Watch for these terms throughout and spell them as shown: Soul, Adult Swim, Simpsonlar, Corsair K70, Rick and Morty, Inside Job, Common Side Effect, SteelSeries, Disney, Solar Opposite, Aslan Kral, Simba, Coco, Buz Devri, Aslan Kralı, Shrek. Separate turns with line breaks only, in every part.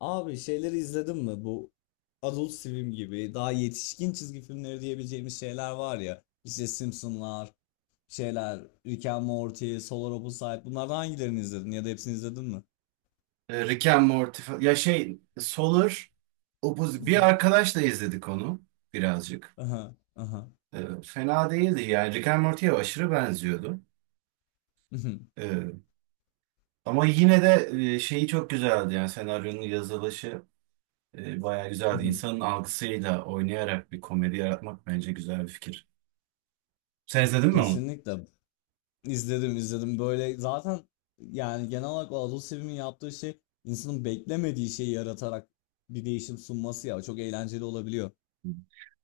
Abi şeyleri izledin mi? Bu Adult Swim gibi daha yetişkin çizgi filmleri diyebileceğimiz şeyler var ya. İşte Simpsonlar, şeyler, Rick and Morty, Solar Opposite. Bunlardan hangilerini izledin ya da hepsini izledin mi?
Rick and Morty ya Solar Opposite. Bir arkadaşla izledik onu birazcık.
Aha, aha.
Fena değildi yani. Rick and Morty'ye aşırı benziyordu.
Mhm,
E, Ama yine de şeyi çok güzeldi yani senaryonun yazılışı bayağı güzeldi.
mhm.
İnsanın algısıyla oynayarak bir komedi yaratmak bence güzel bir fikir. Sen izledin mi onu?
Kesinlikle izledim böyle zaten yani genel olarak o Adult Swim'in yaptığı şey insanın beklemediği şeyi yaratarak bir değişim sunması ya çok eğlenceli olabiliyor.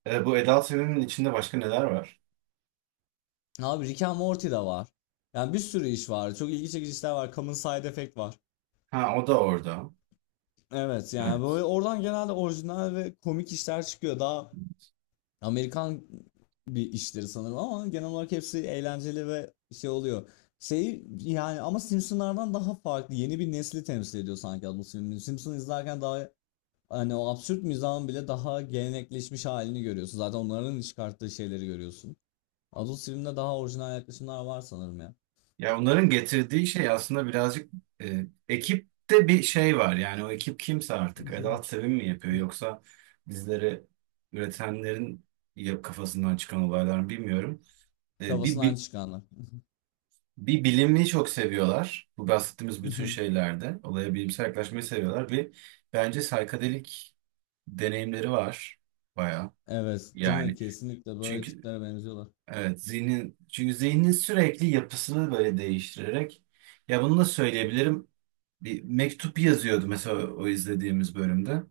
Bu Adult Swim'in içinde başka neler var?
Abi Rick and Morty de var. Yani bir sürü iş var. Çok ilgi çekici işler var. Common Side Effect var.
Ha, o da orada.
Evet yani
Evet.
böyle oradan genelde orijinal ve komik işler çıkıyor. Daha Amerikan bir işleri sanırım ama genel olarak hepsi eğlenceli ve şey oluyor. Şey yani ama Simpsonlardan daha farklı. Yeni bir nesli temsil ediyor sanki bu Simpson. Simpson izlerken daha hani o absürt mizahın bile daha gelenekleşmiş halini görüyorsun. Zaten onların çıkarttığı şeyleri görüyorsun. Adult Swim'de daha orijinal yaklaşımlar var sanırım ya.
Ya onların getirdiği şey aslında birazcık ekipte bir şey var. Yani o ekip kimse artık. Edalt Sevim mi yapıyor yoksa bizleri üretenlerin kafasından çıkan olaylar mı bilmiyorum. E, bir, bir,
Kafasından çıkanlar.
bir bilimi çok seviyorlar. Bu bahsettiğimiz bütün şeylerde. Olaya bilimsel yaklaşmayı seviyorlar. Bir bence saykadelik deneyimleri var bayağı.
Evet, değil mi?
Yani
Kesinlikle böyle
çünkü
tiplere benziyorlar.
evet zihnin zihnin sürekli yapısını böyle değiştirerek, ya bunu da söyleyebilirim, bir mektup yazıyordu mesela o izlediğimiz bölümde.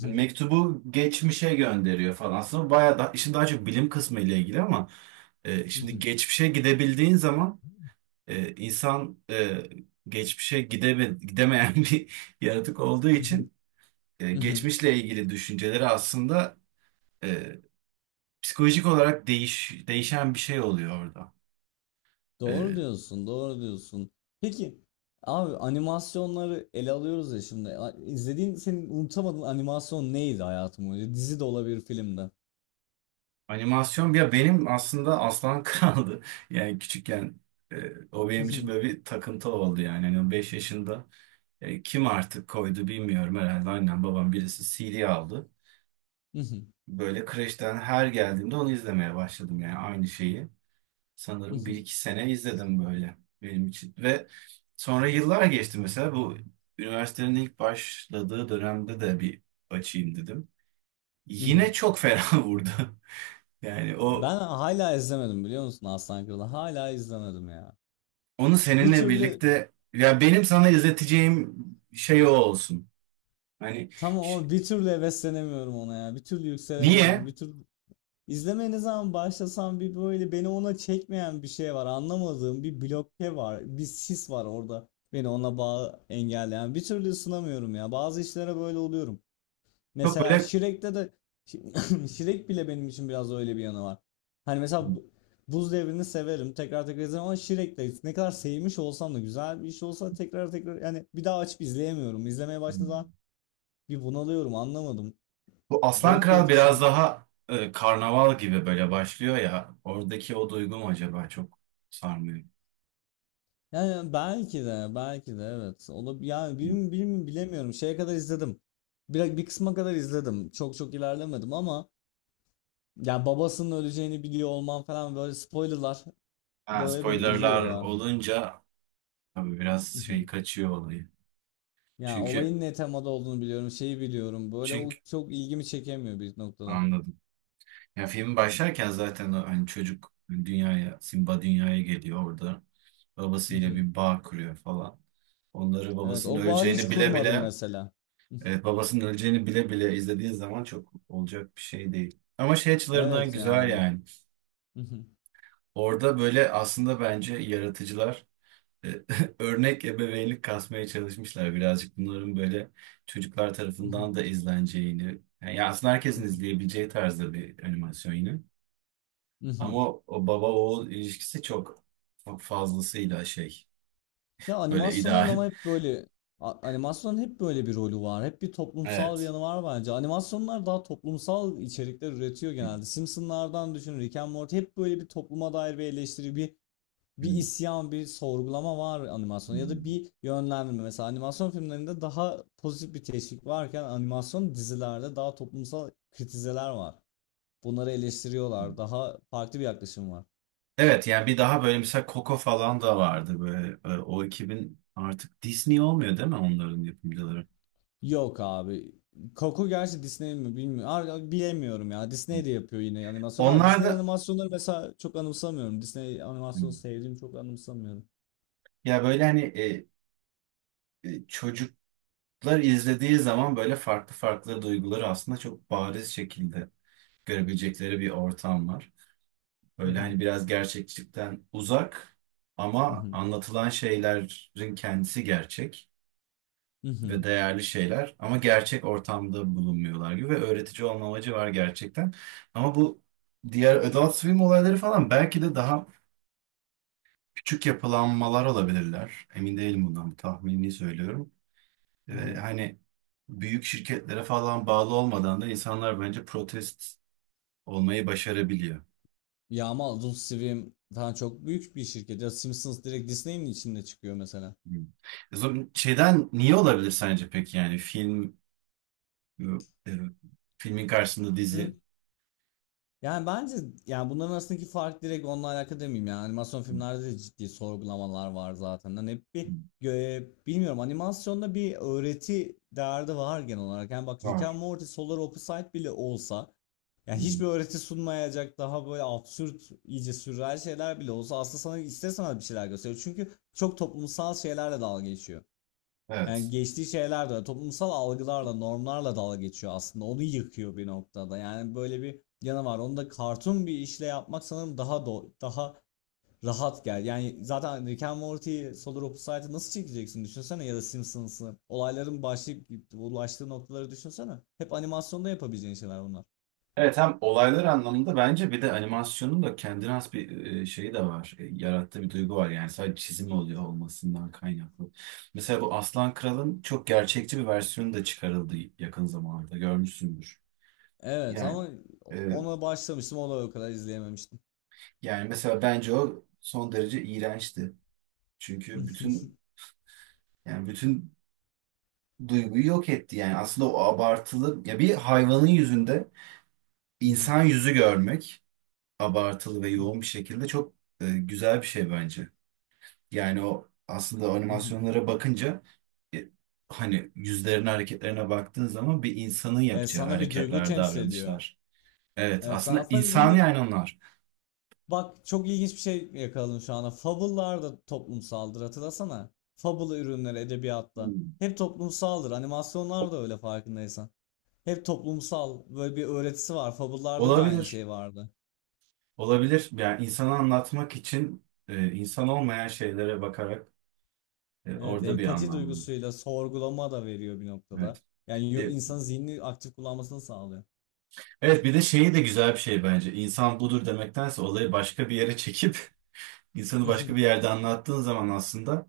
Hani mektubu geçmişe gönderiyor falan. Aslında bayağı da işin daha çok bilim kısmı ile ilgili ama şimdi geçmişe gidebildiğin zaman insan geçmişe gidemeyen bir yaratık olduğu için geçmişle ilgili düşünceleri aslında e, psikolojik olarak değişen bir şey oluyor orada.
Doğru
E,
diyorsun, doğru diyorsun. Peki, abi animasyonları ele alıyoruz ya şimdi. A- İzlediğin, senin unutamadığın animasyon neydi hayatım boyunca? Dizi de olabilir, film de.
Animasyon ya benim aslında Aslan Kral'dı. Yani küçükken o benim için böyle bir takıntı oldu yani. Hani 5 yaşında kim artık koydu bilmiyorum, herhalde annem babam birisi CD aldı. Böyle kreşten her geldiğimde onu izlemeye başladım yani aynı şeyi. Sanırım bir iki sene izledim böyle benim için. Ve sonra yıllar geçti. Mesela bu üniversitenin ilk başladığı dönemde de bir açayım dedim. Yine çok fena vurdu. Yani o
Ben hala izlemedim biliyor musun Aslan Kralı? Hala izlemedim ya.
onu
Bir
seninle
türlü,
birlikte, ya benim sana izleteceğim şey o olsun. Hani
tamam
ş-
ama bir türlü heveslenemiyorum ona ya. Bir türlü
niye?
yükselemiyorum, bir türlü. İzlemeye ne zaman başlasam bir böyle beni ona çekmeyen bir şey var. Anlamadığım bir bloke var. Bir sis var orada. Beni ona bağ engelleyen. Bir türlü ısınamıyorum ya. Bazı işlere böyle oluyorum.
Çok
Mesela
böyle
Shrek'te de Shrek bile benim için biraz öyle bir yanı var. Hani mesela bu- Buz Devri'ni severim. Tekrar tekrar izlerim ama Shrek'te ne kadar sevmiş olsam da güzel bir iş olsa tekrar tekrar yani bir daha açıp izleyemiyorum. İzlemeye başladığım zaman bir bunalıyorum. Anlamadım.
bu Aslan
Garip bir
Kral
etkisi
biraz
var.
daha karnaval gibi böyle başlıyor ya. Oradaki o duygu mu acaba çok sarmıyor.
Yani belki de belki de evet. Olab yani bilim, bilim bilemiyorum. Şeye kadar izledim. Bir kısma kadar izledim. Çok çok ilerlemedim ama ya babasının öleceğini biliyor olman falan böyle spoilerlar
Ha,
böyle beni üzüyor
spoilerlar
ya.
olunca tabii biraz şey kaçıyor olayı.
Yani
Çünkü
olayın ne temada olduğunu biliyorum, şeyi biliyorum. Böyle o
çünkü
çok ilgimi çekemiyor bir noktada.
anladım. Ya film başlarken zaten o hani çocuk dünyaya, Simba dünyaya geliyor orada.
Hı
Babasıyla
hı.
bir bağ kuruyor falan. Onları
Evet,
babasının
o bağı hiç
öleceğini bile
kurmadım
bile
mesela.
e, Babasının öleceğini bile bile izlediğin zaman çok olacak bir şey değil. Ama şey açılarından
Evet
güzel
yani.
yani. Orada böyle aslında bence yaratıcılar e, örnek ebeveynlik kasmaya çalışmışlar. Birazcık bunların böyle çocuklar tarafından da izleneceğini. Yani aslında herkesin izleyebileceği tarzda bir animasyon yine. Ama o baba oğul ilişkisi çok fazlasıyla şey,
Ya
böyle
animasyonların
ideal.
ama hep böyle a- animasyonun hep böyle bir rolü var. Hep bir toplumsal bir
Evet.
yanı var bence. Animasyonlar daha toplumsal içerikler üretiyor
Hı.
genelde. Simpsonlardan düşün, Rick and Morty hep böyle bir topluma dair bir eleştiri, bir
Hı.
bir isyan, bir sorgulama var animasyonda ya da
Hmm.
bir yönlendirme. Mesela animasyon filmlerinde daha pozitif bir teşvik varken animasyon dizilerde daha toplumsal kritizeler var. Bunları eleştiriyorlar. Daha farklı bir yaklaşım var.
Evet, yani bir daha böyle mesela Coco falan da vardı böyle. O ekibin artık Disney olmuyor değil mi, onların yapımcıları?
Yok abi. Coco gerçi Disney mi bilmiyorum. Abi, bilemiyorum ya.
Hmm.
Disney de yapıyor yine animasyonlar.
Onlar
Disney
da.
animasyonları mesela çok anımsamıyorum. Disney animasyonu
Hmm.
sevdiğimi çok anımsamıyorum.
Ya böyle hani çocuklar izlediği zaman böyle farklı farklı duyguları aslında çok bariz şekilde görebilecekleri bir ortam var.
Hı
Böyle
hı,
hani biraz gerçekçilikten uzak
hı
ama
hı,
anlatılan şeylerin kendisi gerçek.
hı
Ve
hı,
değerli şeyler ama gerçek ortamda bulunmuyorlar gibi ve öğretici olma amacı var gerçekten. Ama bu diğer adult swim olayları falan belki de daha küçük yapılanmalar olabilirler. Emin değilim bundan, bir tahmini söylüyorum.
hı hı.
Hani büyük şirketlere falan bağlı olmadan da insanlar bence protest olmayı başarabiliyor.
Ya ama Adult Swim falan çok büyük bir şirket. Ya Simpsons direkt Disney'in içinde çıkıyor mesela.
Hmm. O zaman şeyden niye olabilir sence peki, yani film e, e, filmin karşısında dizi
Yani bence yani bunların arasındaki fark direkt onunla alakalı demeyeyim yani animasyon filmlerde de ciddi sorgulamalar var zaten. Hani hep bir gö- bilmiyorum animasyonda bir öğreti derdi var genel olarak. Yani bak Rick
var.
and Morty Solar Opposite bile olsa
Hı
yani
hı.
hiçbir öğreti sunmayacak daha böyle absürt iyice sürreal şeyler bile olsa aslında sana ister sana bir şeyler gösteriyor. Çünkü çok toplumsal şeylerle dalga geçiyor. Yani
Evet.
geçtiği şeyler de toplumsal algılarla, normlarla dalga geçiyor aslında. Onu yıkıyor bir noktada. Yani böyle bir yanı var. Onu da kartun bir işle yapmak sanırım daha do- daha rahat gel. Yani zaten Rick and Morty, Solar Opposite'ı nasıl çekeceksin düşünsene ya da Simpsons'ı. Olayların başlayıp ulaştığı noktaları düşünsene. Hep animasyonda yapabileceğin şeyler bunlar.
Evet, hem olaylar anlamında bence, bir de animasyonun da kendine has bir şeyi de var. Yarattığı bir duygu var yani, sadece çizim oluyor olmasından kaynaklı. Mesela bu Aslan Kral'ın çok gerçekçi bir versiyonu da çıkarıldı yakın zamanlarda, görmüşsündür.
Evet
Yani
ama
e,
ona başlamıştım o da o kadar izleyememiştim.
yani mesela bence o son derece iğrençti. Çünkü bütün yani bütün duyguyu yok etti yani. Aslında o abartılı, ya bir hayvanın yüzünde insan yüzü görmek abartılı ve yoğun bir şekilde çok güzel bir şey bence. Yani o aslında animasyonlara bakınca e, hani yüzlerine hareketlerine baktığın zaman bir insanın yapacağı
Sana bir duygu
hareketler,
temsil ediyor.
davranışlar. Evet,
Evet, sen
aslında
aslında bir
insan
ne-
yani onlar.
Bak çok ilginç bir şey yakaladım şu anda. Fable'lar da toplumsaldır hatırlasana. Fable ürünleri edebiyatta.
Hmm.
Hep toplumsaldır. Animasyonlar da öyle farkındaysan. Hep toplumsal böyle bir öğretisi var. Fable'larda da aynı
Olabilir.
şey vardı.
Olabilir. Yani insanı anlatmak için insan olmayan şeylere bakarak
Evet
orada bir
empati
anlam var.
duygusuyla sorgulama da veriyor bir
Evet.
noktada. Yani yo-
E,
insanın zihnini aktif kullanmasını sağlıyor.
evet, bir de şeyi de güzel bir şey bence. İnsan budur demektense olayı başka bir yere çekip insanı başka bir yerde anlattığın zaman aslında,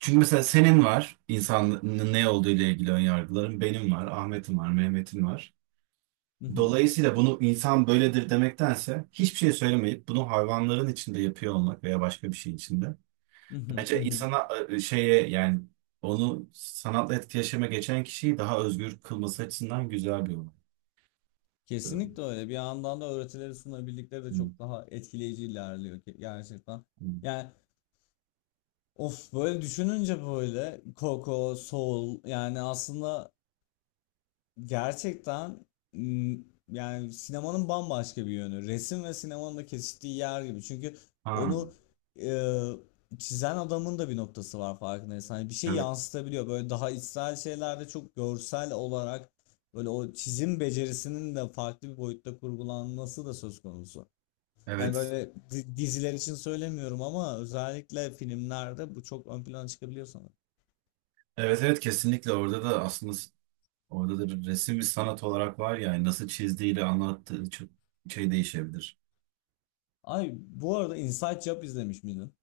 çünkü mesela senin var insanın ne olduğu ile ilgili ön yargıların, benim var, Ahmet'in var, Mehmet'in var. Dolayısıyla bunu insan böyledir demektense hiçbir şey söylemeyip bunu hayvanların içinde yapıyor olmak veya başka bir şey içinde. Bence insana şeye yani, onu sanatla etkileşime geçen kişiyi daha özgür kılması açısından güzel bir olay. Ee,
Kesinlikle öyle. Bir yandan da öğretileri sunabildikleri de
hı,
çok daha etkileyici ilerliyor ki gerçekten.
hı.
Yani Of böyle düşününce böyle Coco, Soul yani aslında gerçekten m, yani sinemanın bambaşka bir yönü. Resim ve sinemanın da kesiştiği yer gibi. Çünkü
Ha,
onu çizen adamın da bir noktası var farkındaysan. Hani bir şey
evet,
yansıtabiliyor. Böyle daha içsel şeylerde çok görsel olarak böyle o çizim becerisinin de farklı bir boyutta kurgulanması da söz konusu. Hani
evet.
böyle di- diziler için söylemiyorum ama özellikle filmlerde bu çok ön plana çıkabiliyor sanırım.
Evet, evet, kesinlikle orada da aslında orada da bir resim, bir sanat olarak var ya, yani nasıl çizdiğiyle anlattığı çok şey değişebilir.
Ay bu arada Inside Job izlemiş miydin?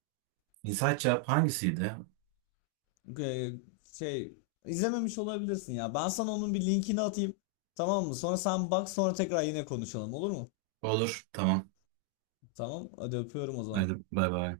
İnsaç Cevap hangisiydi?
Ee, şey izlememiş olabilirsin ya. Ben sana onun bir linkini atayım. Tamam mı? Sonra sen bak sonra tekrar yine konuşalım olur mu?
Olur, tamam.
Tamam. Hadi öpüyorum o zaman.
Hadi bay bay.